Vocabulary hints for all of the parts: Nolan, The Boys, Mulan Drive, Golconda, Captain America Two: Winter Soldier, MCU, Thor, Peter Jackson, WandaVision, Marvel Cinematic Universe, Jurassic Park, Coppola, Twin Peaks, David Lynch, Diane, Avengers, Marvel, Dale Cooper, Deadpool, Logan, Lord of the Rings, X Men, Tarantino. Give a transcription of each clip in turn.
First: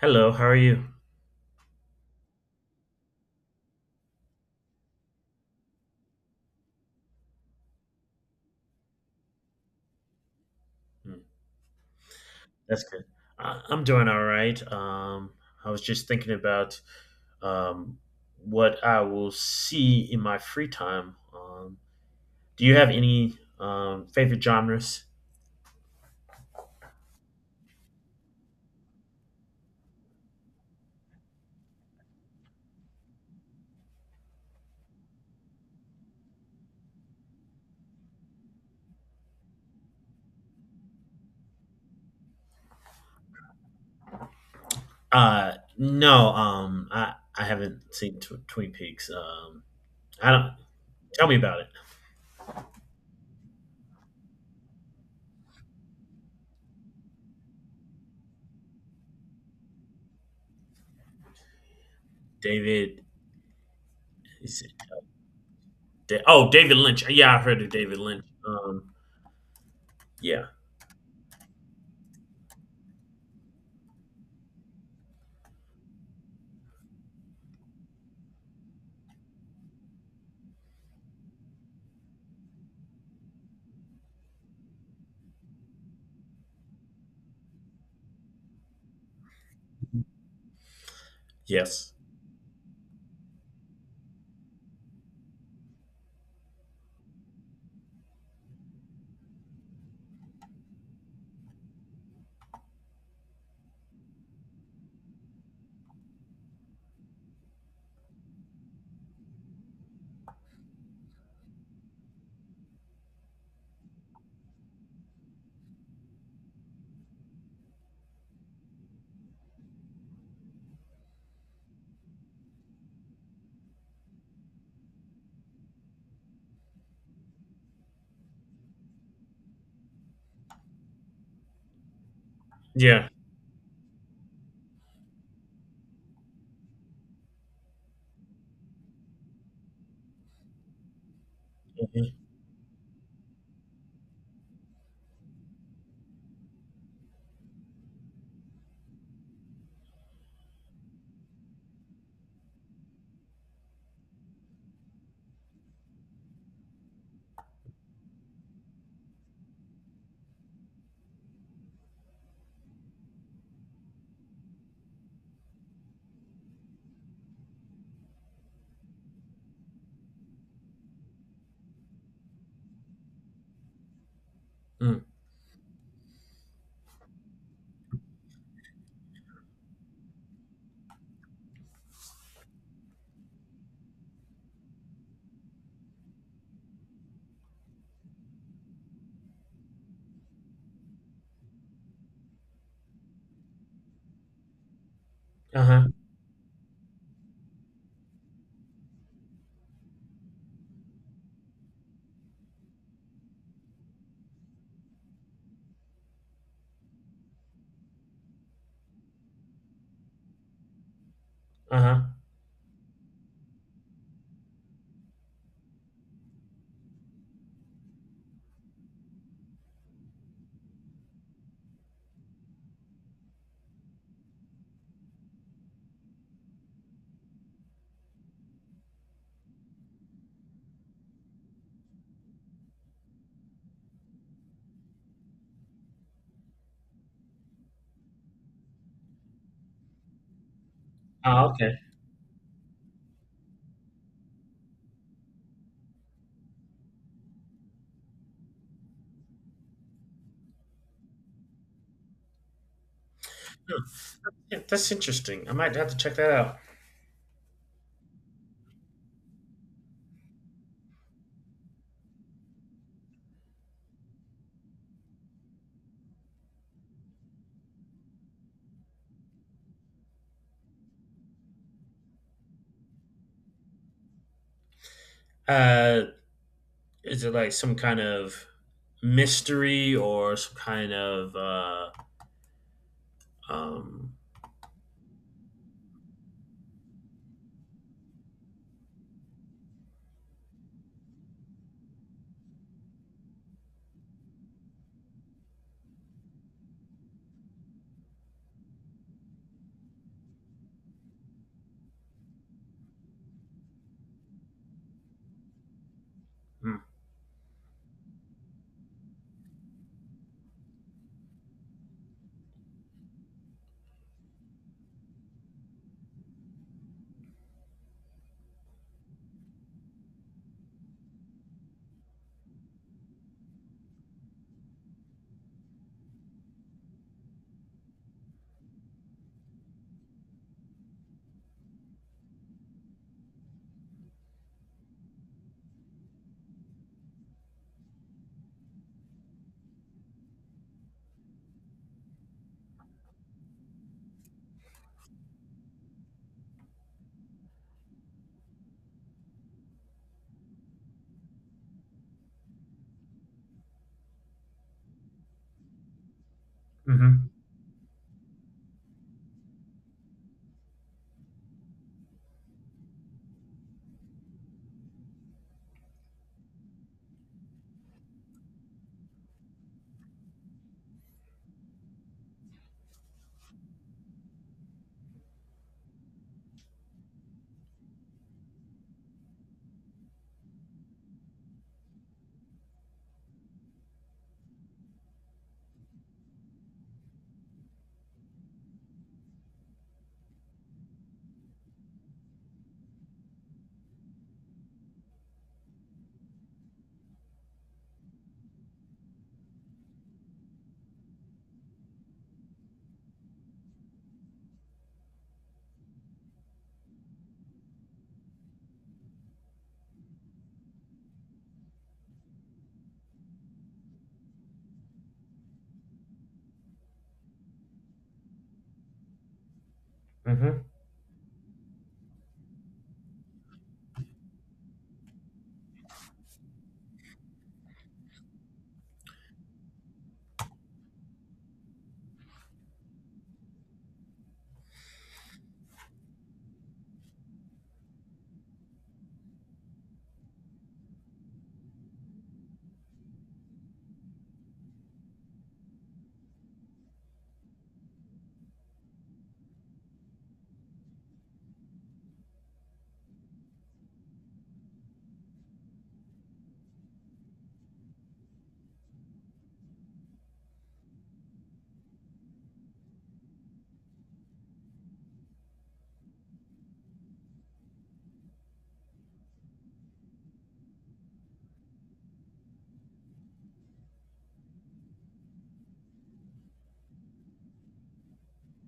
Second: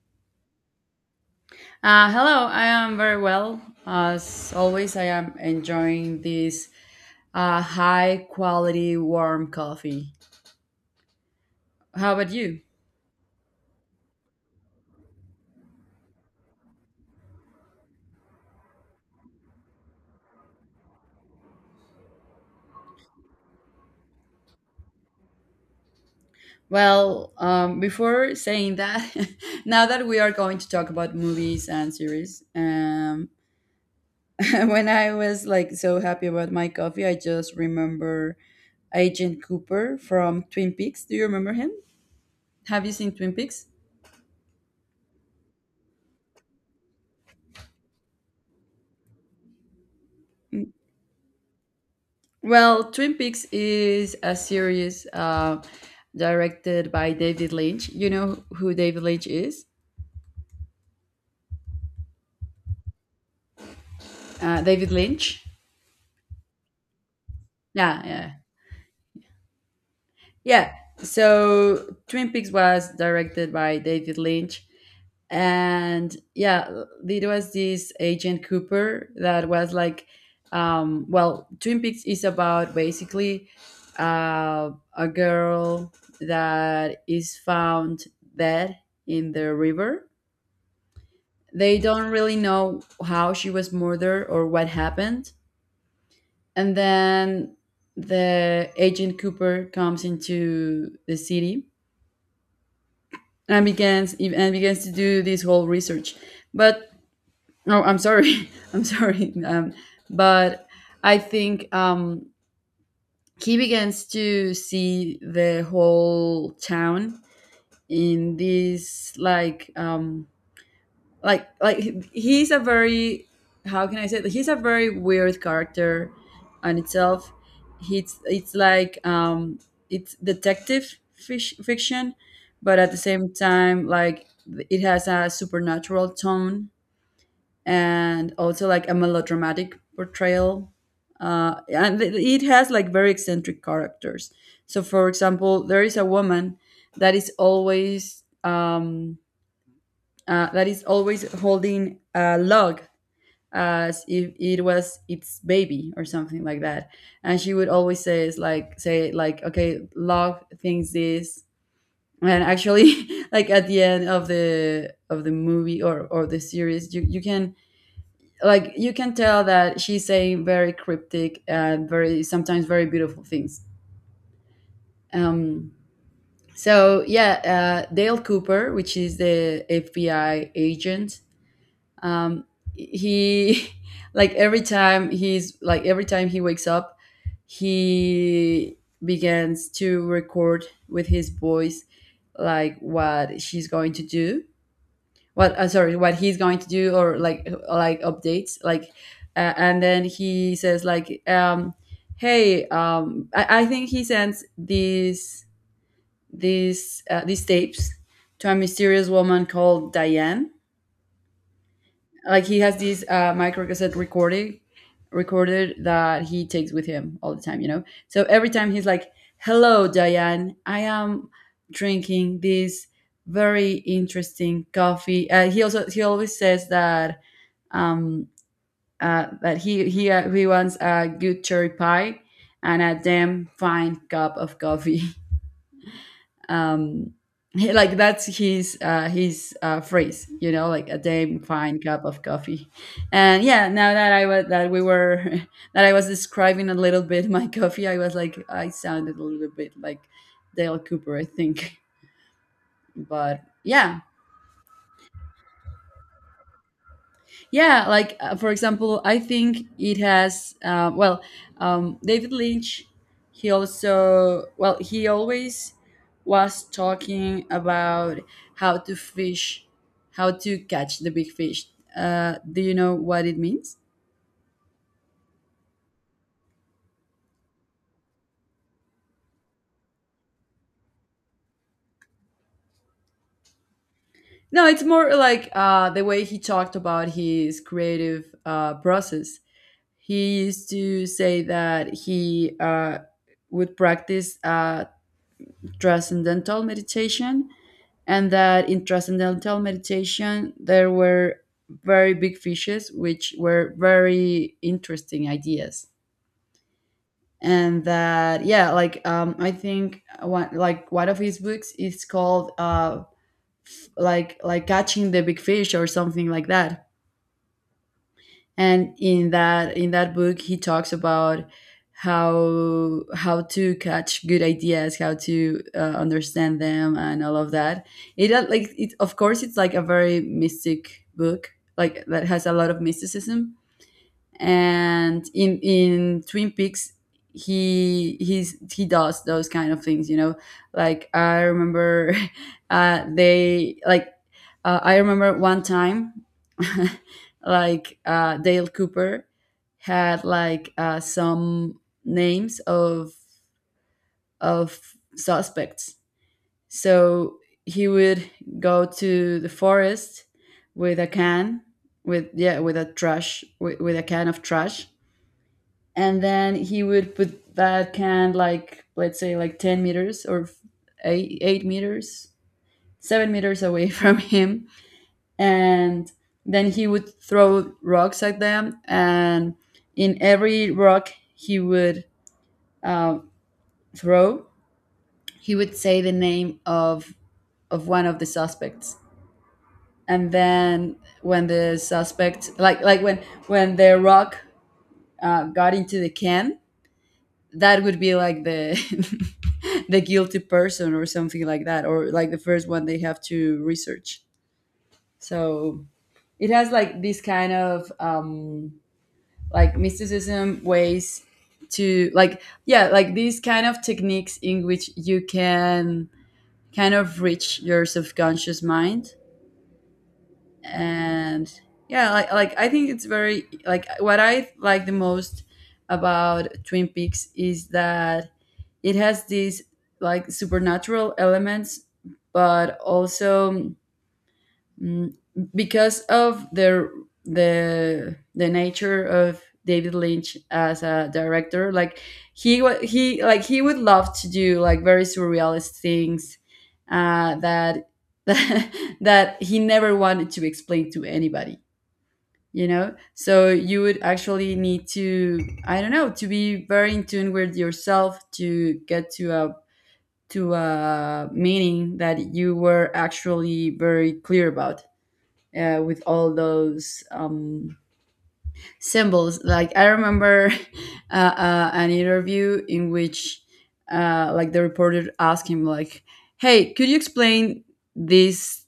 Hello, how are you? Hello, I am very well. As always, I am enjoying this high quality warm coffee. Mm. How about you? That's good. I'm doing all right. I was just thinking about um, what I will see in my free time. Do you have any favorite genres? Well, before saying that, now that we are going to talk about movies and series, when I was like so happy about my coffee, I just remember Agent Cooper from Twin Peaks. Do you remember him? Have you seen Twin Peaks? Uh, no, I haven't seen Twin Peaks. I don't. Tell me about it. Well, Twin Peaks is a series directed by David Lynch. You know who David Lynch is? David. Is it David Lynch? Oh, David Lynch. Yeah, I've heard of David Yeah, Lynch. yeah. Yeah. Yeah. So Twin Peaks was directed by David Lynch. And yeah, it was this agent Cooper that was like, well, Twin Peaks is about basically uh, a girl that is found dead in the river. They Yes. don't really know how she was murdered or what happened. And then the agent Cooper comes into the city and begins to do this whole research. But no, I'm sorry, I'm sorry. But I think, he begins to see the whole town in this like like he's a very — how can I say that — he's a very weird character on itself. It's like it's detective fiction, but at the Yeah. same time, like, it has a supernatural tone and also like a melodramatic portrayal. And it hmm it has like very eccentric characters. So, for example, there is a woman that is always um, that is always holding a log as if it was its baby or something like that. And she would always say, is like say like, okay, love thinks this. And actually, like at the end of the movie or the series, you can like you can tell that she's saying very cryptic and very sometimes very beautiful things. Mm. Um, so yeah, Dale Cooper, which is the FBI agent, um he like every time he wakes up, he begins to record with his voice like what she's going to do — what Uh I'm huh. sorry what he's going to do, or like updates, and then he says hey, I think he sends these these tapes to a mysterious woman called Diane. Uh huh. Like he has this micro cassette recording recorded that he takes with him all the time, you know. So every time he's like, "Hello, Diane, I am drinking this very interesting coffee." He always says that, um, that he wants a good cherry pie and a damn fine cup of coffee. um like that's his phrase, you know, like a damn Oh, okay. fine cup of coffee. And yeah, now that I was that we were that I was describing a little bit my coffee. I was like, I sounded a little bit like Dale Cooper, I think. But Hmm. yeah. Yeah, that's interesting. I might have to check that out. Yeah, like, for example, I think it has. Well, David Lynch, he also well, he always was talking about how to fish, how to catch the big fish. Do you know what it means? Uh, is it like some kind of mystery or some kind of um? No, it's more like, the way he talked about his creative, process. He used to say that he, would practice, transcendental meditation, and that in transcendental meditation there were very big fishes which were very interesting ideas. And that, yeah, like, I think one of his books is called, like catching the big fish or something like that. And in that book he talks about how to catch good ideas, how to understand them, and all of that. It it of course it's like a very mystic book, like that has a lot of mysticism. And in Twin Peaks, he does those kind of things, you know. Like I remember, they like I remember one time, like Dale Cooper had, like, some names of suspects, Mm-hmm. so he would go to the forest with a can, with — yeah, with a can of trash. And then he would put that can, like, let's say, like, 10 meters, or 8 meters, 7 meters away from him. And then he would throw rocks at them, and in every rock he would uh, throw he would say the name of one of the suspects. And then, when the suspect like when the rock, got into the can, that would be like the the guilty person, or something like that, or like the first one they have to research. So it has like this kind of, like, mysticism ways to, like, yeah, like, these kind of techniques in which you can kind of reach your subconscious mind. Mm-hmm. And yeah, like, I think it's very — like, what I like the most about Twin Peaks is that it has these like supernatural elements, but also, mm, because of the nature of David Lynch as a director, like, he would love to do like very surrealist things, that that he never wanted to explain to anybody. You know, so you would actually need to — I don't know — to be very in tune with yourself, to get to a, meaning that you were actually very clear about, with all those, symbols. Like I remember, an interview in which, like, the reporter asked him, like, "Hey, could you explain this?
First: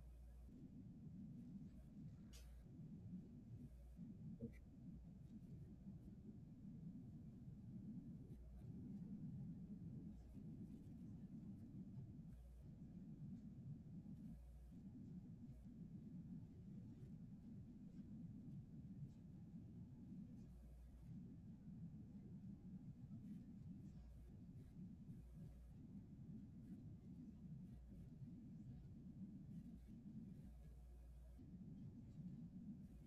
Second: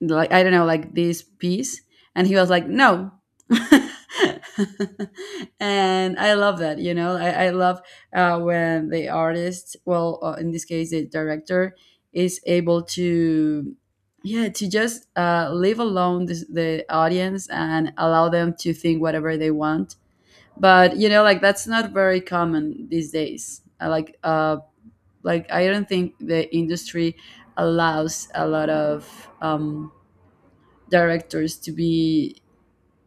Like, I don't know, like, this piece?" And he was like, "No." And I love that, you know. I love, when the artist — well, in this case, the director — is able to, yeah, to just, leave alone the audience, and allow them to think whatever they want. But you know, like, that's not very common these days. Like I don't think the industry allows a lot of, um directors, to be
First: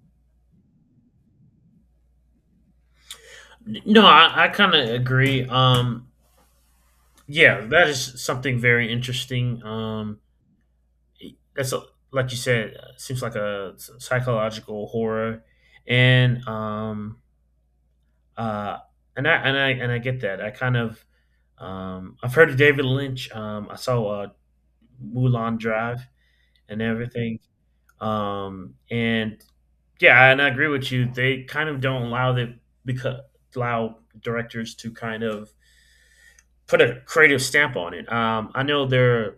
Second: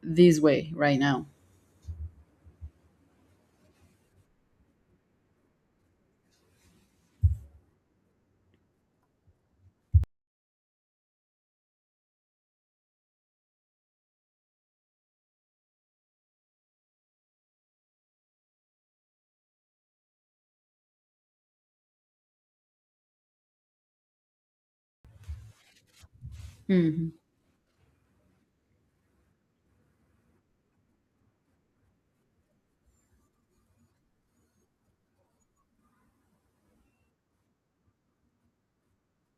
this way right now. No, I kind of agree. Yeah, that is something very interesting. That's a, like you said, seems like a psychological horror, and uh, I get that. I've heard of David Lynch. I saw Mulan Drive and Hmm. everything. And yeah, and I agree with you. They kind of don't allow the because allow directors to kind of put a creative stamp on it. I know they're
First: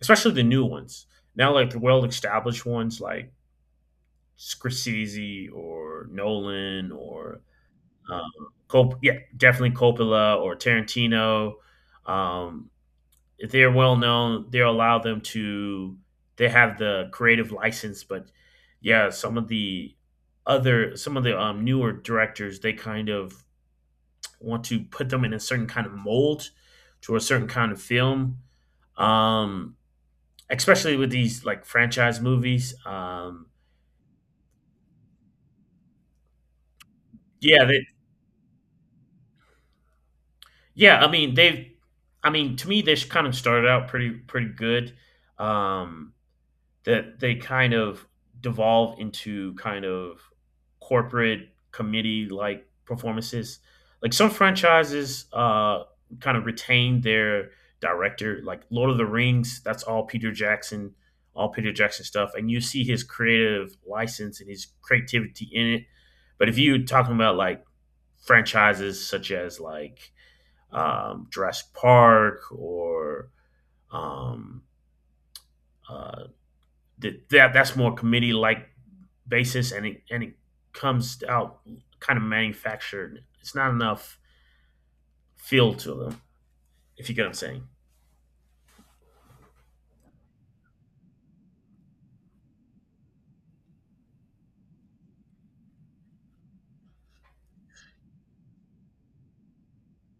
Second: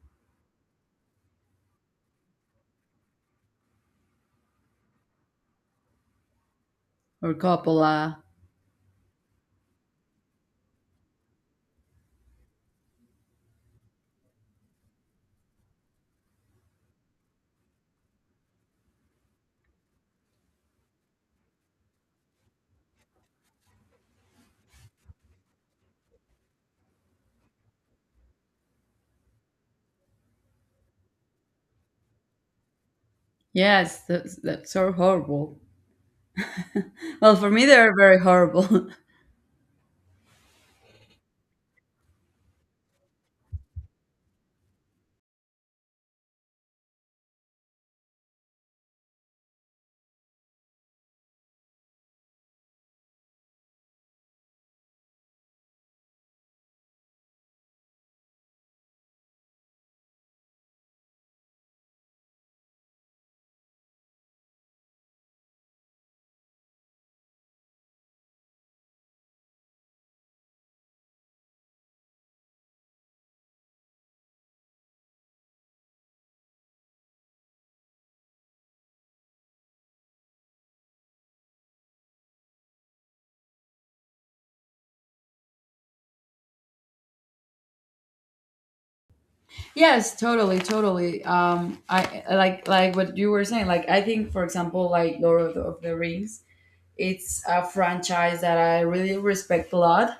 especially the new ones now, like the well established ones like Scorsese or Nolan Or or Coppola. um, yeah, definitely Coppola or Tarantino. Um, they're well known, they allow them to they have the creative license, but yeah, some of the other some of the newer directors they kind of want to put them in a certain kind of mold to a certain kind of film. Um, Especially with these like franchise movies. Yes, that's so horrible. Well, for me Yeah, they're very horrible. I mean they've I mean to me they kind of started out pretty good. Um, that they kind of devolve into kind of corporate committee like performances. Like some franchises kind of retain their director, like Lord of the Rings, that's all Peter Jackson stuff. And you see his creative license and his creativity in it. But if you're talking about like franchises such as like Jurassic Park or um, uh, that's more committee like basis and it comes out kind of manufactured. It's not enough feel to them, if you get what I'm saying. Yes, totally, totally. I like what you were saying. Like I think, for example, like Lord of the Rings, it's a franchise that I really respect a lot,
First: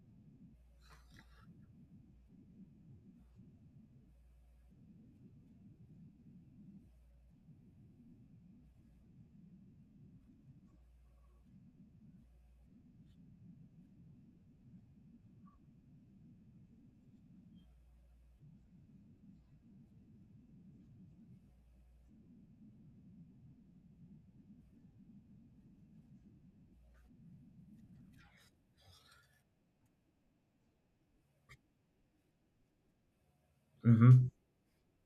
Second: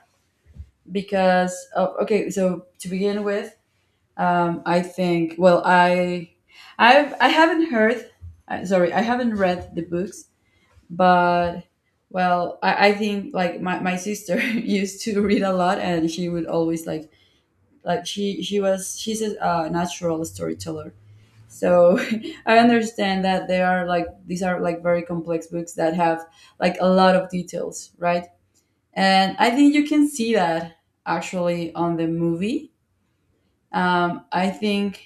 because of — okay. So to begin with, I think — well, I haven't heard — sorry, I haven't read the books, but, well, I think like my sister used to read a lot, and she would always, like — she's a, natural storyteller, so I understand that they are like these are like very complex books that have like a lot of details, right? And I think you can see that actually on the movie. Mm-hmm. I think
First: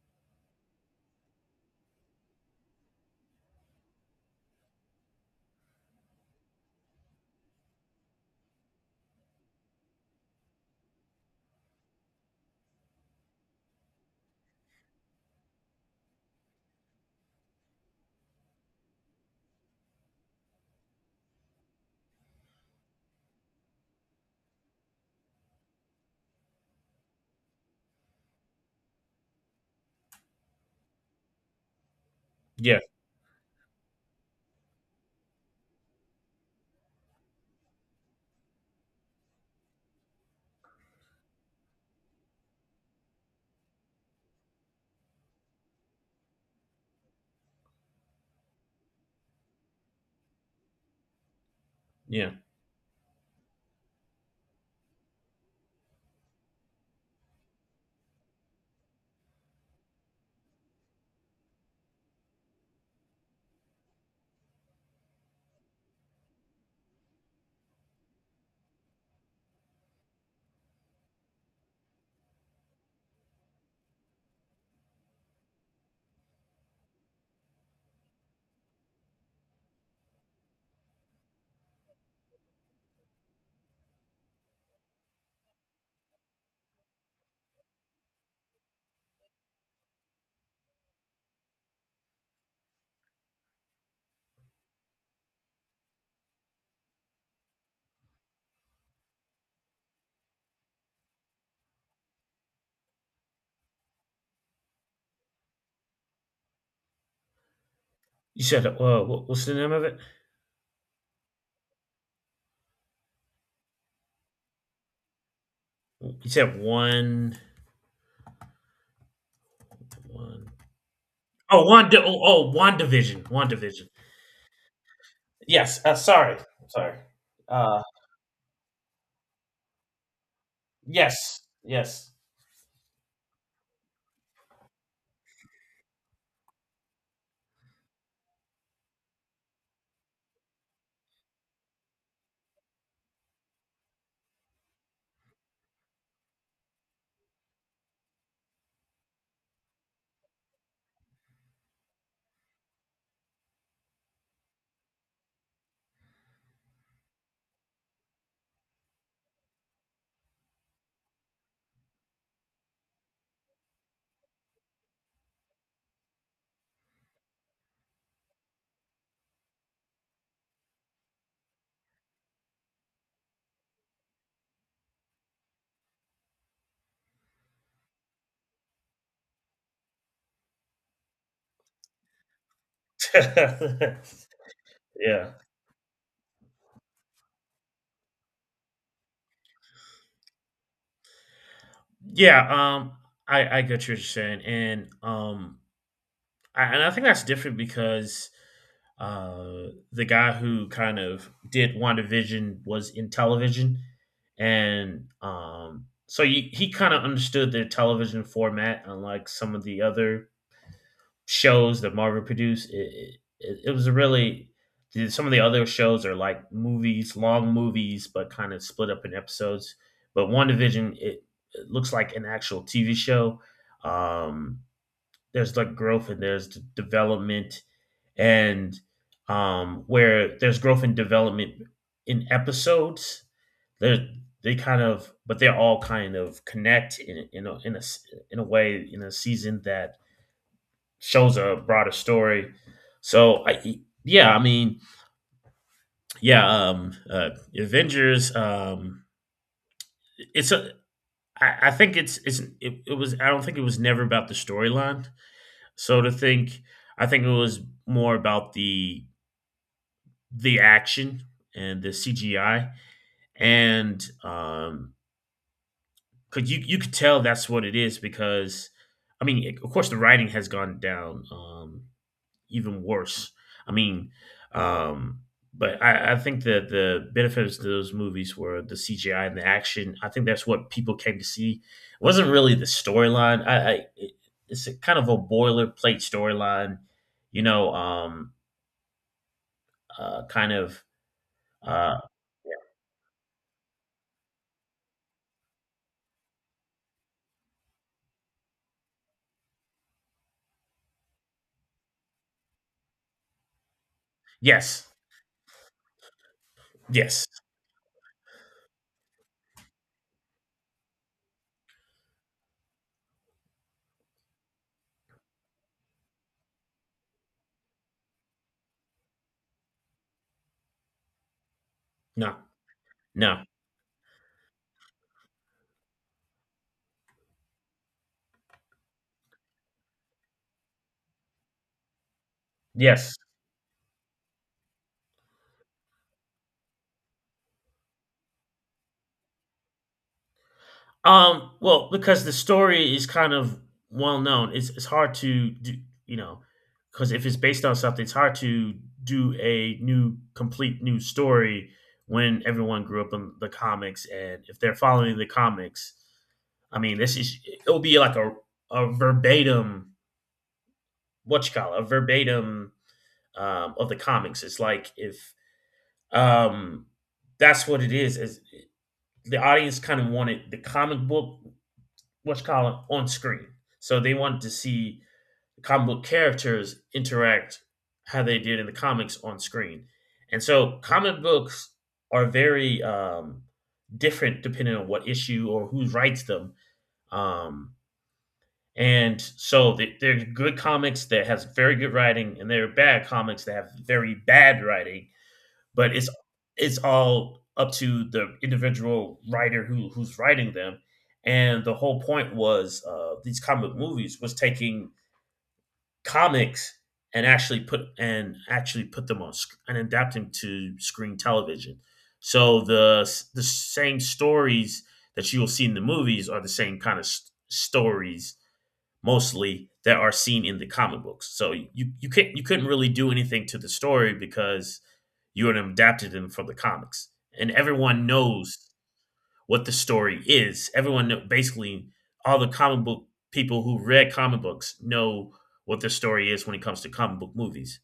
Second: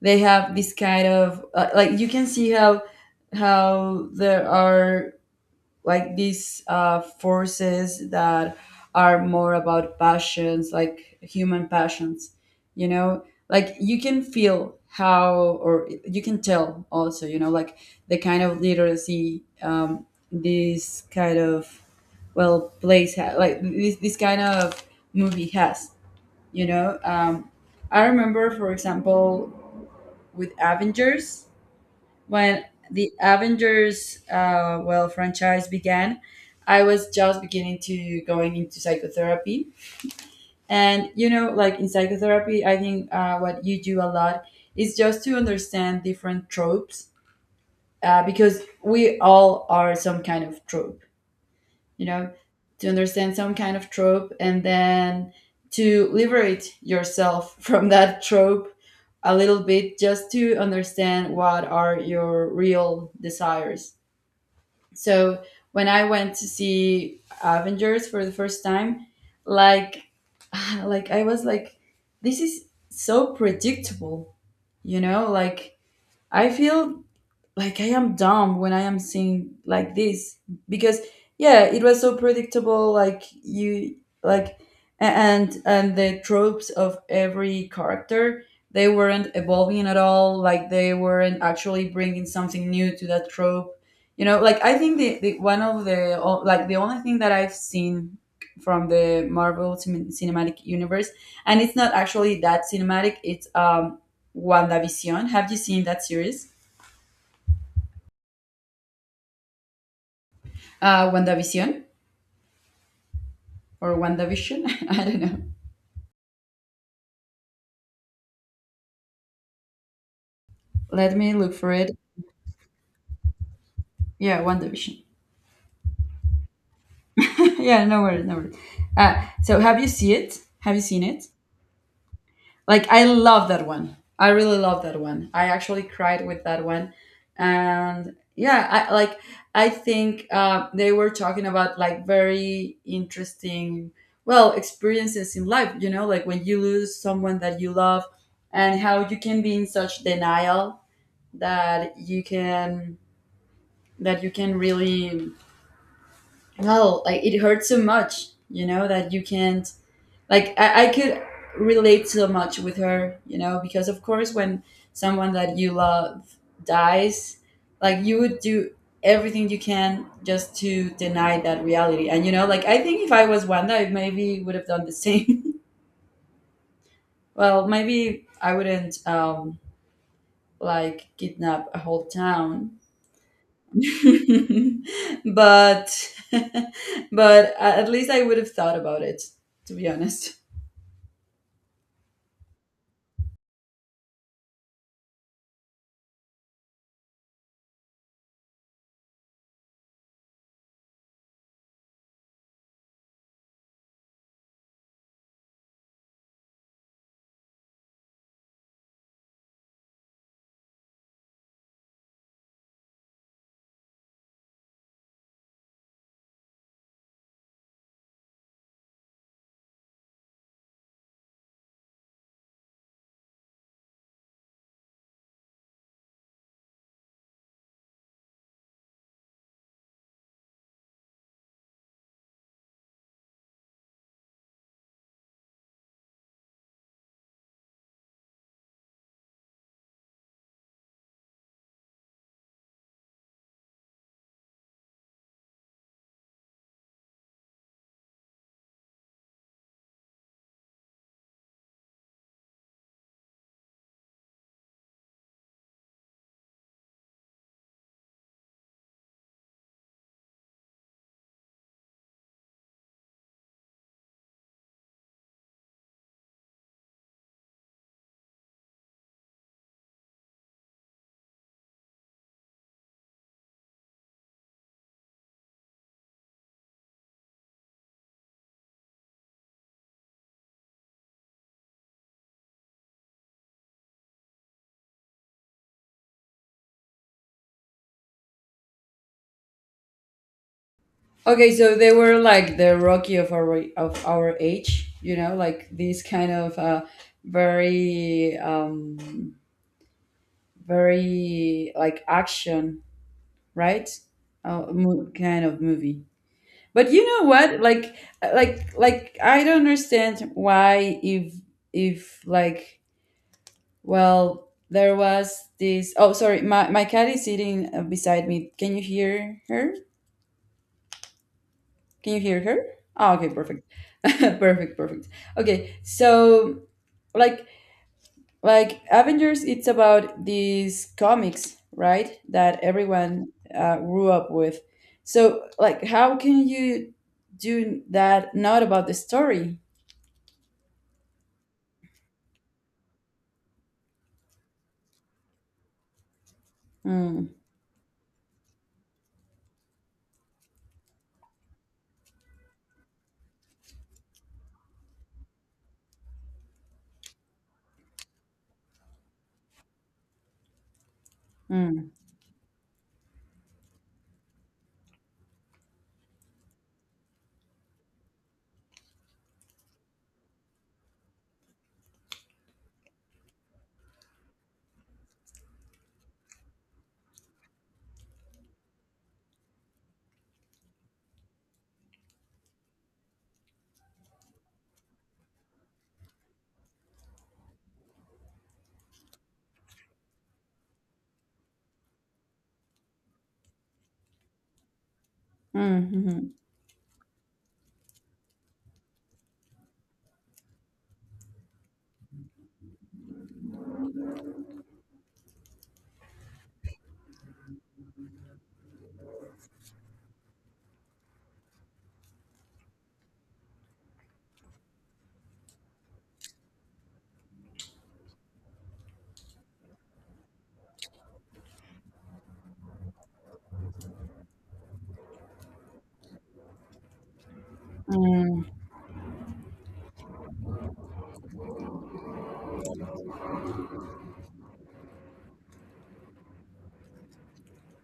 they have this kind of, like you can see how there are like these, forces, that are more about passions, like human passions, you know, like you can feel how, or you can tell also, you know, like the kind of literacy, this kind of, well, place, like this kind of movie has, you know. I remember, for example, with Avengers, when Yeah, the Avengers, well, franchise began, I was just beginning to going into psychotherapy. And you know, like in psychotherapy, I think, what you do a lot is just to understand different tropes, because we all are some kind of trope, you know, yeah. to understand some kind of trope and then to liberate yourself from that trope a little bit, just to understand what are your real desires. So when I went to see Avengers for the first time, like, like, I was like, this is so predictable, you know? Like I feel like I am dumb when I am seeing like this, because, yeah, it was so predictable. Like you, like, and the tropes of every character, they weren't evolving at all. Like they weren't actually bringing something new to that trope. You know, like, I think the one of the o- like the only thing that I've seen from the Marvel, cinematic universe, and it's not actually that cinematic. It's, WandaVision. Have you seen that series? You said what's the name of it? WandaVision, or WandaVision? I don't know. You said one, one. Let me look Oh, for one. it. Oh, one division. One division. Yeah, WandaVision. Yes. Sorry. Sorry. Uh, Yeah, no worries, no worries. So have you seen it? Have you seen it? yes. Yes. Like, I love that one. I really love that one. I actually cried with that one. And yeah, I think they were talking about like very interesting, well, experiences in life, like when you lose someone that you love and how you can be in such denial that you can that you can really well like it hurts so much that you can't. I could relate so much with her because of course when someone that you love dies like you would do everything you can just to deny that reality and like I think if I was Wanda I maybe would have done the same. Well maybe I wouldn't like kidnap a whole town. yeah. But but at least I would have thought about it, to be honest. Yeah. Um, I get what you're saying, and and I think that's different because the guy who kind of did WandaVision was in television, and he kind of understood the television format, unlike some of the other shows that Marvel produced. It was a really some of the other shows are like movies, long movies, but kind of split up in episodes. But WandaVision, it looks like an actual TV show. Um, there's like growth and there's development, and where there's growth and development in episodes, they they kind of, but they all kind of connect in a way in a season that shows a broader story. So I yeah I mean yeah Avengers, it's a I think it's it, it was I don't think it was never about the storyline. So to think, I think it was more about the action and the CGI, and could you you could tell that's what it is because, I mean, of course, the writing has gone down, even worse. I mean, um, I think that the benefits of those movies were the CGI and the action. I think that's what people came to see. It wasn't really the storyline. It's a kind of a boilerplate storyline you know um uh, kind of Okay, so they uh, were like the Rocky of our age, you know, like these kind of very very like action, right? Yes, Kind of movie. But you yes, know what? Like I don't understand why if if like Well, there was this. Oh, sorry. My cat is sitting beside me. Can you hear her? Can you hear no, her? Oh, okay, no, perfect. Perfect, perfect. Okay, so like like Avengers, it's about these comics, right? That yes. everyone grew up with. So like, how can you do that? Not about the story. Well, because the story is kind of well known, it's hard to do, you know, because if Mm, it's based on something, it's hard to do a new, complete new story when everyone grew up in the comics, and if they're following the comics, I mean, this is it'll be like a verbatim, what you call it, a mm, verbatim, of the comics. It's like if Um, that's what it is. Is the audience kind of wanted the comic book, what's called, on screen. So they wanted to see the comic book characters interact how they did in the comics on screen. And so comic books are very different depending on what issue or who writes them. Um, and so there are good comics that has very good writing, and there are bad comics that have very bad writing, mm, but it's mhm, it's all up to the individual writer who's writing them. And the whole point was, these comic movies was taking comics and actually put them on sc- and adapting to screen television. So the same stories that you will see in the movies are the same kind of s stories, mostly, that are seen in the comic books. So you couldn't really do anything to the story because you had adapted them from the comics, and everyone mm. knows what the story is. Everyone know, basically all the comic book people who read comic books know what the story is when it comes to comic book movies.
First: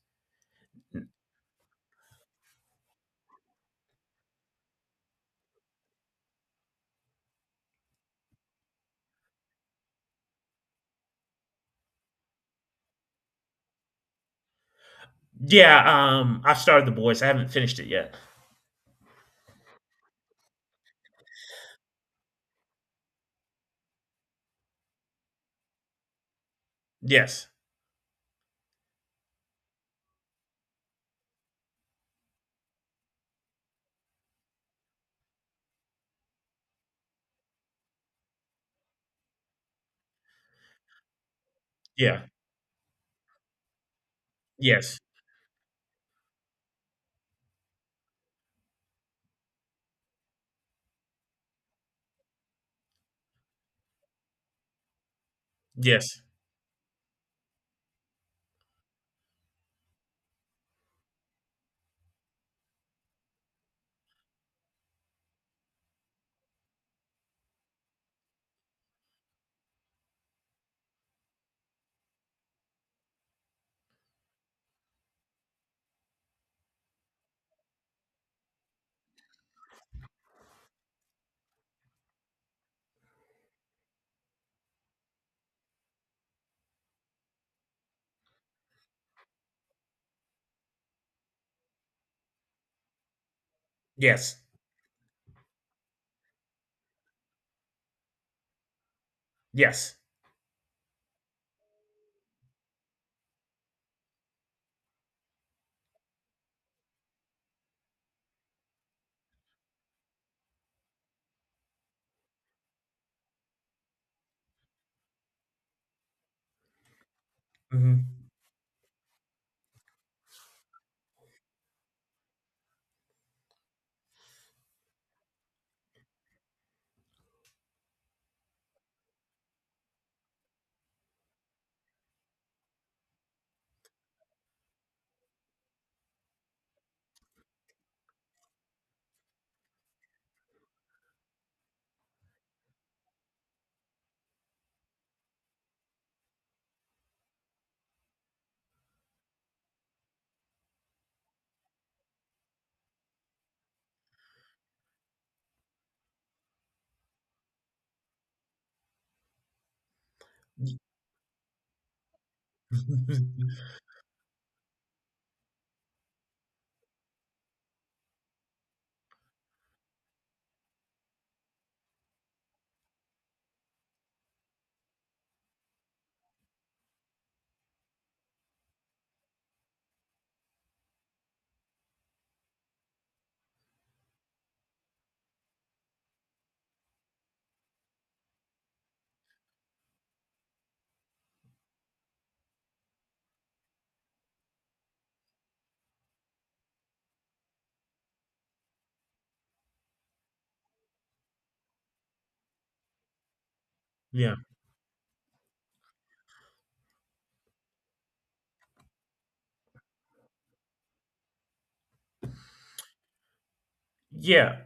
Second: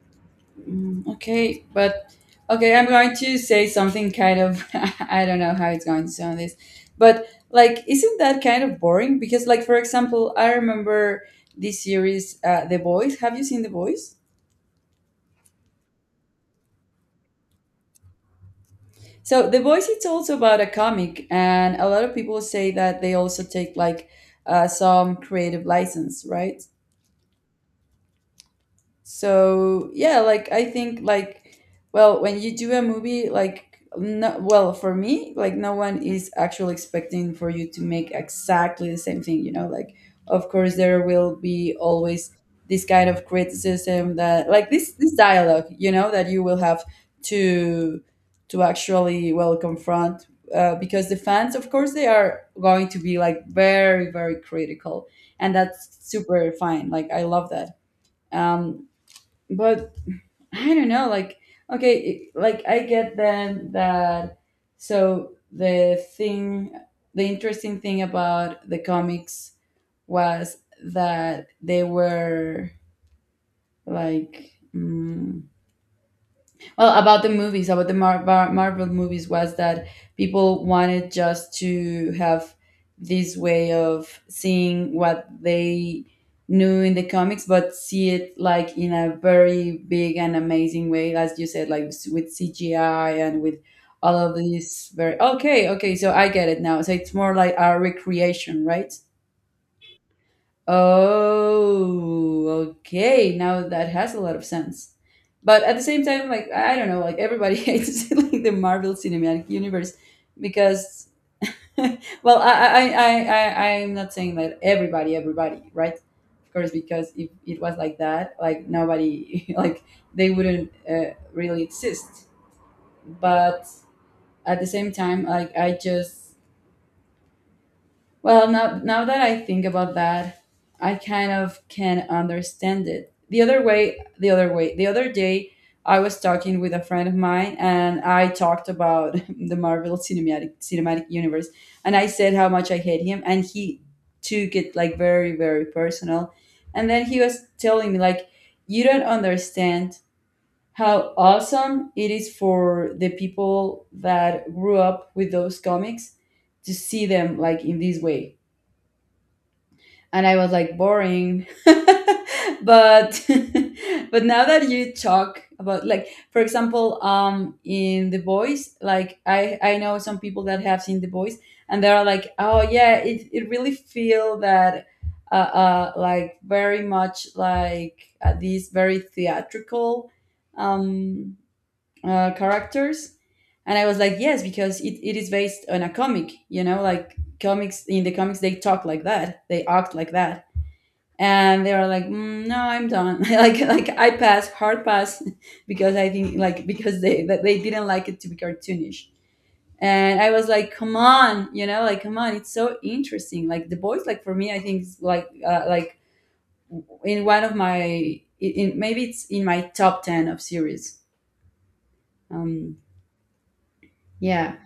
Mm. Okay, but okay, I'm going to say something kind of I don't know how it's going to sound this, but like isn't that kind of boring? Because like for example, I remember this series, The Boys. Have you seen The Boys? Yeah, I've started The Boys. I haven't finished it yet. So The Voice. It's also about a comic, and a lot of people say that they also take like some creative license, right? Yes. So yeah like I think like well when you do a movie like no, well for me like no one is actually expecting for you to make exactly the same thing like of course there will be Yeah. always this kind of criticism that like this Yes. this dialogue that you will have to to actually well confront because the fans of course they are going to be like very very critical and that's Yes. super fine like I love that. um, but I don't know, like okay, like I get then that so the thing the interesting thing about the comics was that they were like well about the movies about the Marvel movies was that people wanted just to have this way of seeing what they knew in the comics but see it like in a very big and amazing way as you said like with CGI and with all of Yes. these very okay okay so I get it now so it's more like a recreation right. Yes. Oh, okay. Now that has a lot of sense. But at the same time, like I don't know, like everybody hates like the Marvel Cinematic Universe because, well, I'm not saying that everybody right, of course, because if it was like Hmm. that, like nobody like they wouldn't really exist. But at the same time, like I just well, now that I think about that, I kind of can understand it. The other day, I was talking with a friend of mine, and I talked about the Marvel cinematic universe, and I said how much I hate him, and he took it like very very personal, and then he was telling me like, you don't understand how awesome it is for the people that grew up with those comics to see them like in this way and I was like boring. But but now that you talk about like for example in The Voice, like I know some people that have seen The Voice and they're like, "Oh yeah, it really feel that uh, like very much like these very theatrical um characters." And I was like, "Yes, because it is based on a comic, you know, like comics in the comics they talk like that they act like that and they were like no I'm done." Like I pass, hard pass. Because I think like because they didn't like it to be cartoonish and I was like come on you know like come on it's so interesting like The Boys, like for yeah. me I think it's like in maybe it's in my top 10 of series. um yeah. Yeah.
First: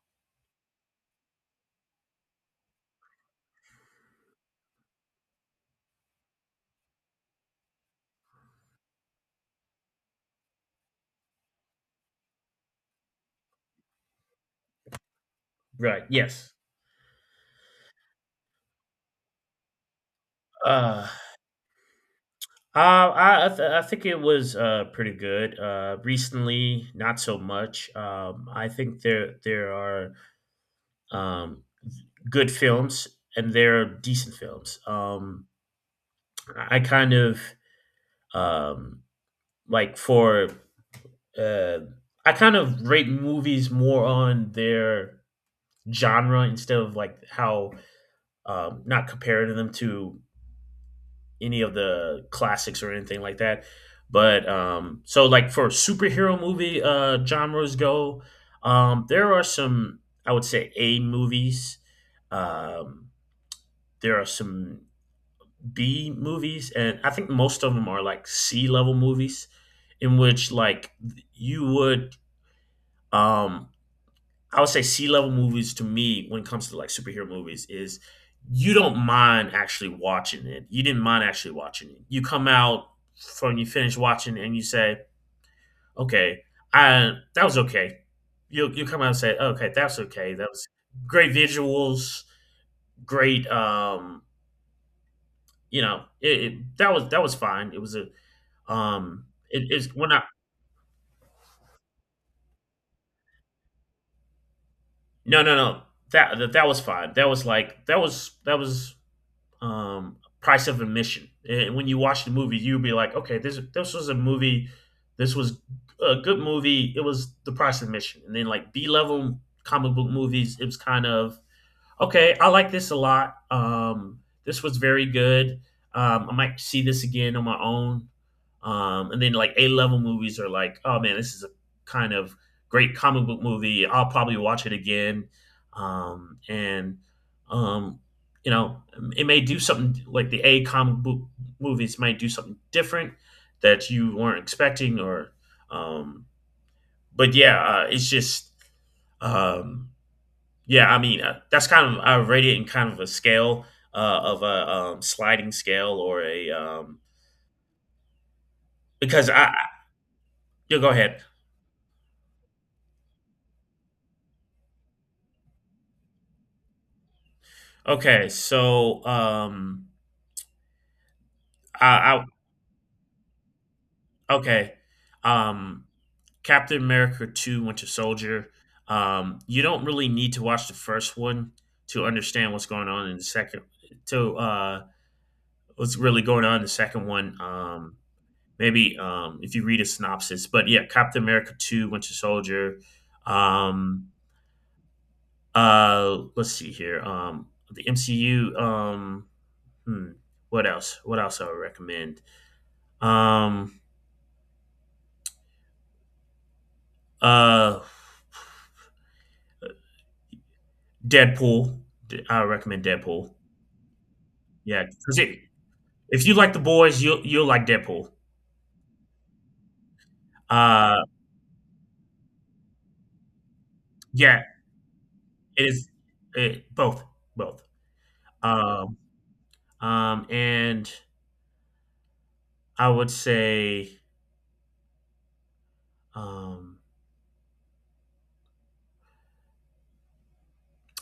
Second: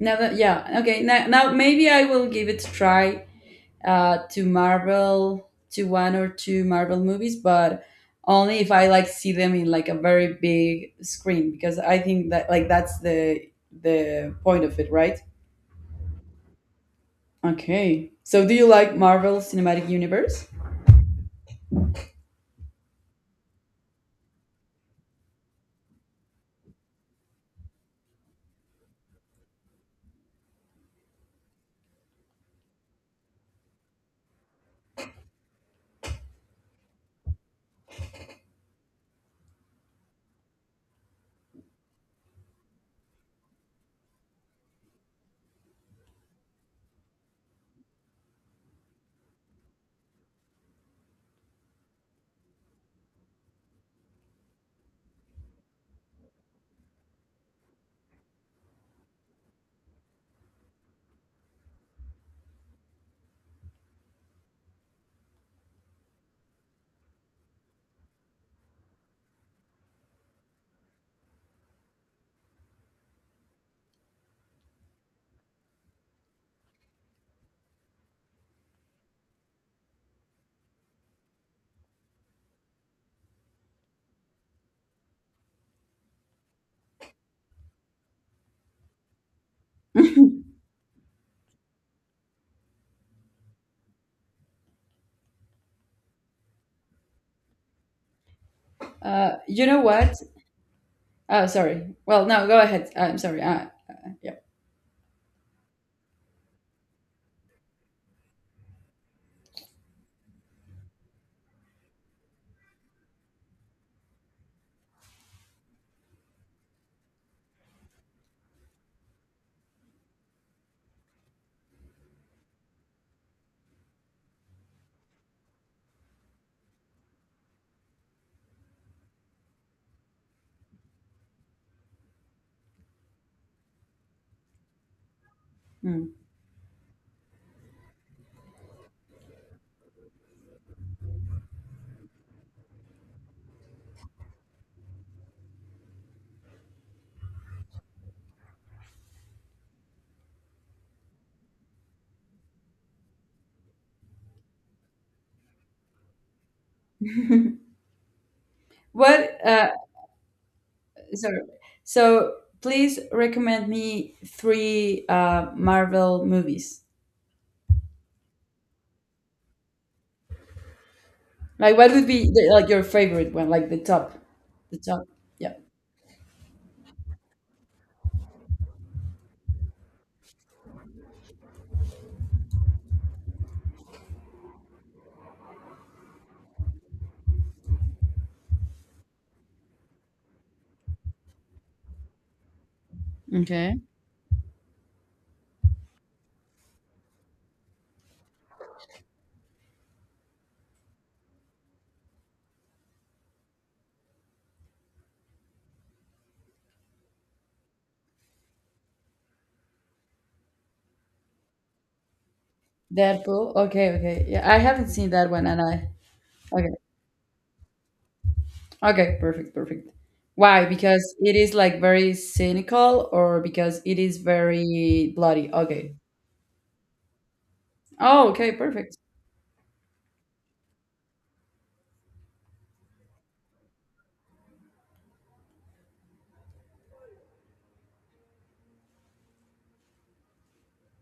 Now that yeah okay now, now maybe I will give it a try to Marvel, to one or two Marvel movies, but only if I like see them in like a very big screen because I think that like that's the point of it, right? Right. Yes. Okay. So do you like Marvel Cinematic Universe? Uh, I think it was pretty good. Recently, not so much. I think there are um good films and there are decent films. I kind of um like for uh I kind of rate movies more on their genre instead of like how, not comparing them to any of the classics or anything like that. But so like for superhero movie genres go, there are some I would say A movies. Um, there are some B movies, and I think most of them are like C level movies, in which like you would um, I would say C level movies to me when it comes to like superhero movies is you don't mind actually watching it. You didn't mind actually watching it. You come out from you finish watching it and you say, okay, I that was okay. You come out and say, okay, that's okay. That was great visuals, great. You know, it that was fine. It was a you it know is when what? I Oh, sorry. Well, no, go ahead. I'm sorry. Yeah. No, no, no, that was fine. That was like that was that was, price of admission. And when you watch the movie, you'll be like, okay, this was a movie, this was a good movie. It was the price of admission. And then like B level comic book movies, it was kind of okay, I like this a lot. This was very good. I might see this again on my own. And then like A level movies are like, oh man, this is a kind of great comic book movie. I'll probably watch it again. Mm. Um, and um, you know, it may do something like the A comic book movies might do something different that you weren't expecting, or um, but yeah, it's just um, yeah, I mean, that's kind of I rate it in kind of a scale, uh, of a sliding scale or a, because What? I you go ahead. Sorry. So please recommend me three Marvel movies. Okay, so Like, what would be I, the, like your favorite one? Like I okay, the top. Yeah, um, Captain America 2: Winter Soldier. You don't really need to watch the first one to understand what's going on in the second. To What's really going on in the second one. Maybe If you read a synopsis, but yeah, Captain America 2: Winter Soldier. okay. Um, let's see here. The MCU. Hmm, what else? What else I would recommend? Um, uh, Deadpool. I recommend Deadpool. Deadpool. Okay, okay. Yeah, I Yeah, haven't seen because that one, and I. if you like the Okay, boys, you'll like Deadpool. okay, perfect, perfect. Why? Uh, Because it is like very cynical, or because it is yeah, very bloody. it is Okay. it, both both. Oh, okay, Um, perfect. And I would say um,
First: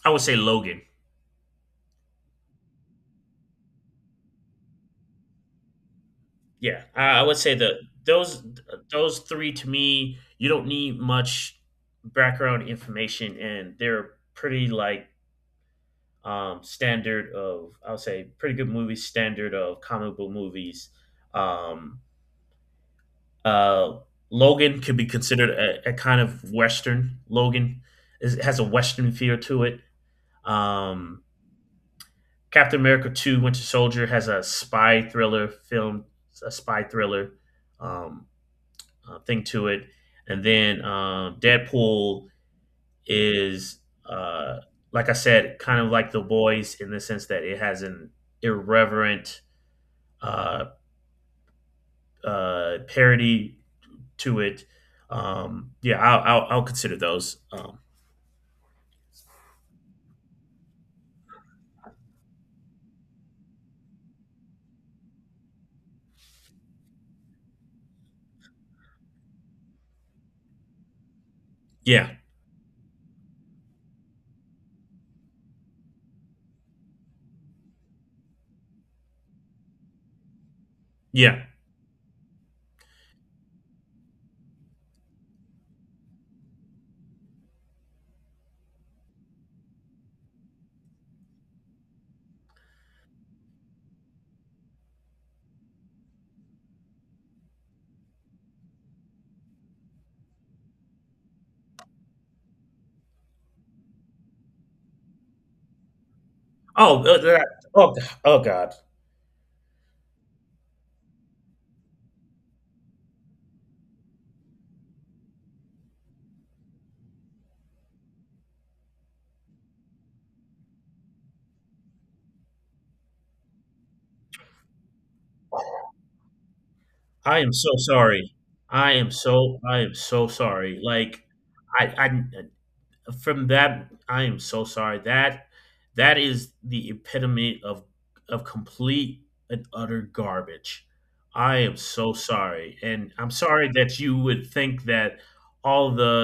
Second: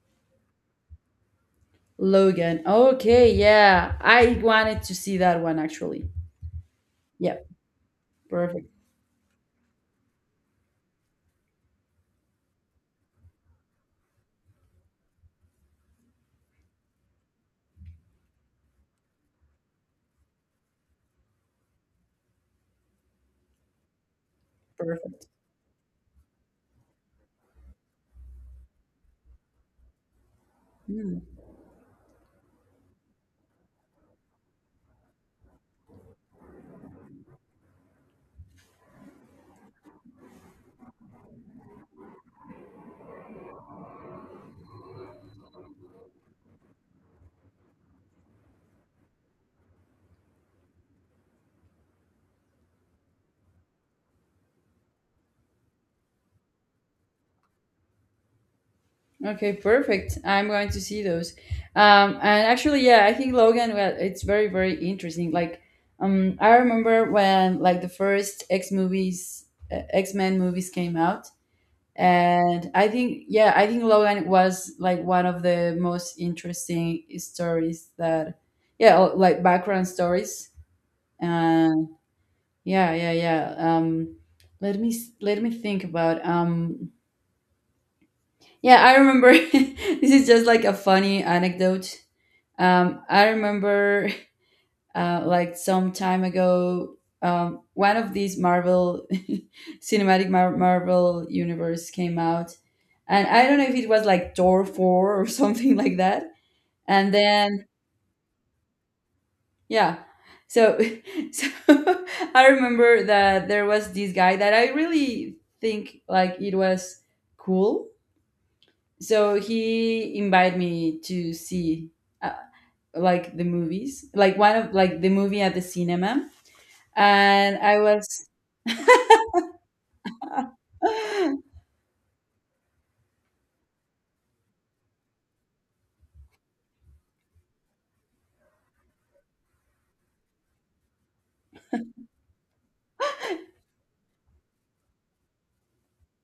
I would say Logan. Logan. Okay, yeah, I wanted to see that one actually. Yeah, I Yeah, would say that those perfect, those three to me, you don't need much background information, and they're pretty, like, standard of I would say pretty good movies, standard of comic book movies. Um, uh, Logan could be perfect. considered a kind of Western. Logan is has a Western feel to it. Hmm. Um, Captain America 2: Winter Soldier has a spy thriller film, a spy thriller. Um Thing to it. And then Deadpool is, uh, like I said, kind of like The Boys in the sense that it has an irreverent uh, parody to it. Yeah, I'll consider those. Okay, perfect. I'm going to see those. And actually, yeah, I think Logan, well, it's very, very interesting. Like, I remember when like the first X movies, X Men movies came out, Yeah, and I think, yeah, I think Logan was like one of the most interesting stories that, yeah, or, like background stories. yeah. And yeah, yeah, yeah. Let me think about. Yeah, I remember. This is just like a funny anecdote. I remember, like some time ago, one of these Marvel cinematic Marvel universe came out, and I don't know if it was like Thor 4 or something like that. Oh, And then, God! yeah, so so I remember that there was this guy that I really think like it was cool. So he invited me to see uh, like the movies, like one of like the movie at the cinema I am and so I was sorry. I am so sorry. Like, I I I am so sorry that that is the epitome of complete and utter garbage. I am so sorry, and I'm sorry that you would think that all the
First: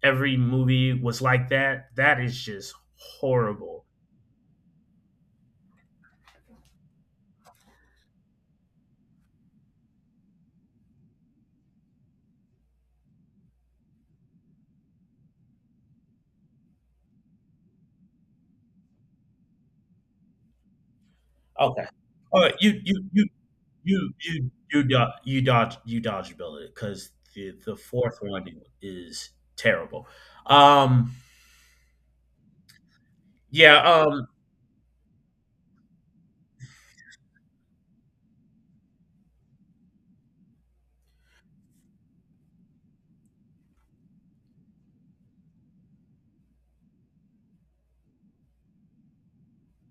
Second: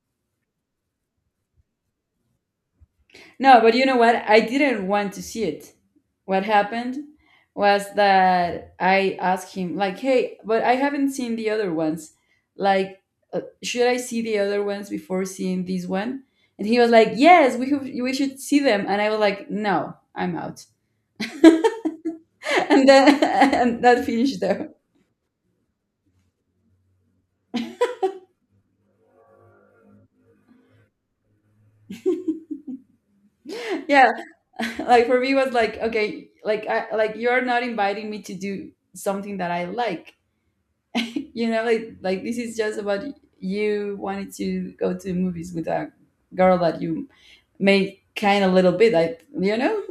every movie was like that. That is just no, but horrible. you know what? I didn't want to see it. What happened was that I asked him like, "Hey, but I haven't seen the other ones. Like, should I see the other ones before seeing this one?" And he was like, "Yes, we have, we should see them." And I was like, "No, I'm out." Okay, all right, you And you then you and that you finished you there. you dodge you dodge you dodge bullet, because the fourth one is terrible. um yeah, Yeah, um, like for me it was like, okay, like I like you're not inviting me to do something that I like, you know like this is just about you wanted to go to movies with a girl that you made kind a little bit I you know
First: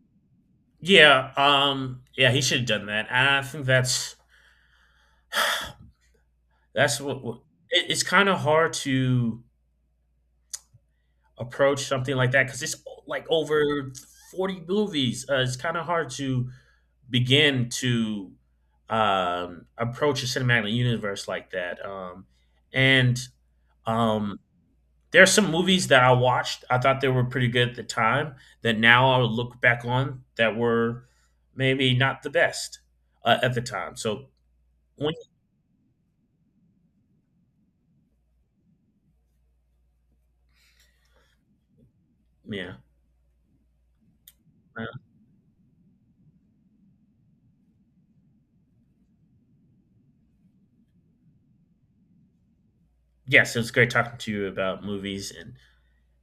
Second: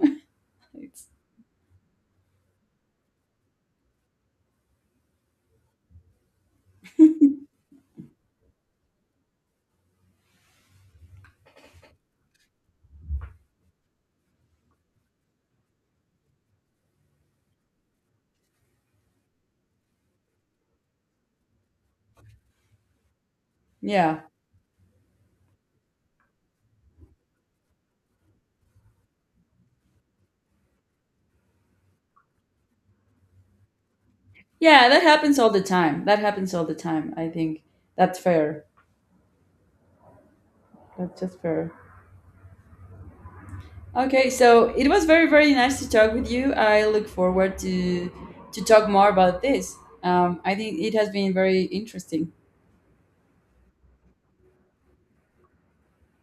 it's, yeah, he should have done that, and I think that's what, it's kind of hard to approach something like that because it's like over 40 movies. It's kind of hard to begin to, approach a cinematic universe like that. And yeah. um, there are some movies that I watched. I thought they were pretty good at the time. That now I'll look back on that were maybe not the best, at the time. So when That happens all the time I think. That's fair. That's just fair. Yeah. Okay so it Uh, was very very nice to talk with you I look forward to talk more about this I think it has been very interesting. yes, it was great talking to you about movies,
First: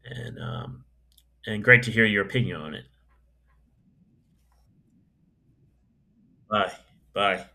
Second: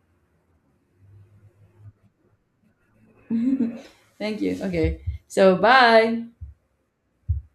and um, and great to hear your opinion on it. Thank you okay so bye. Bye. Bye.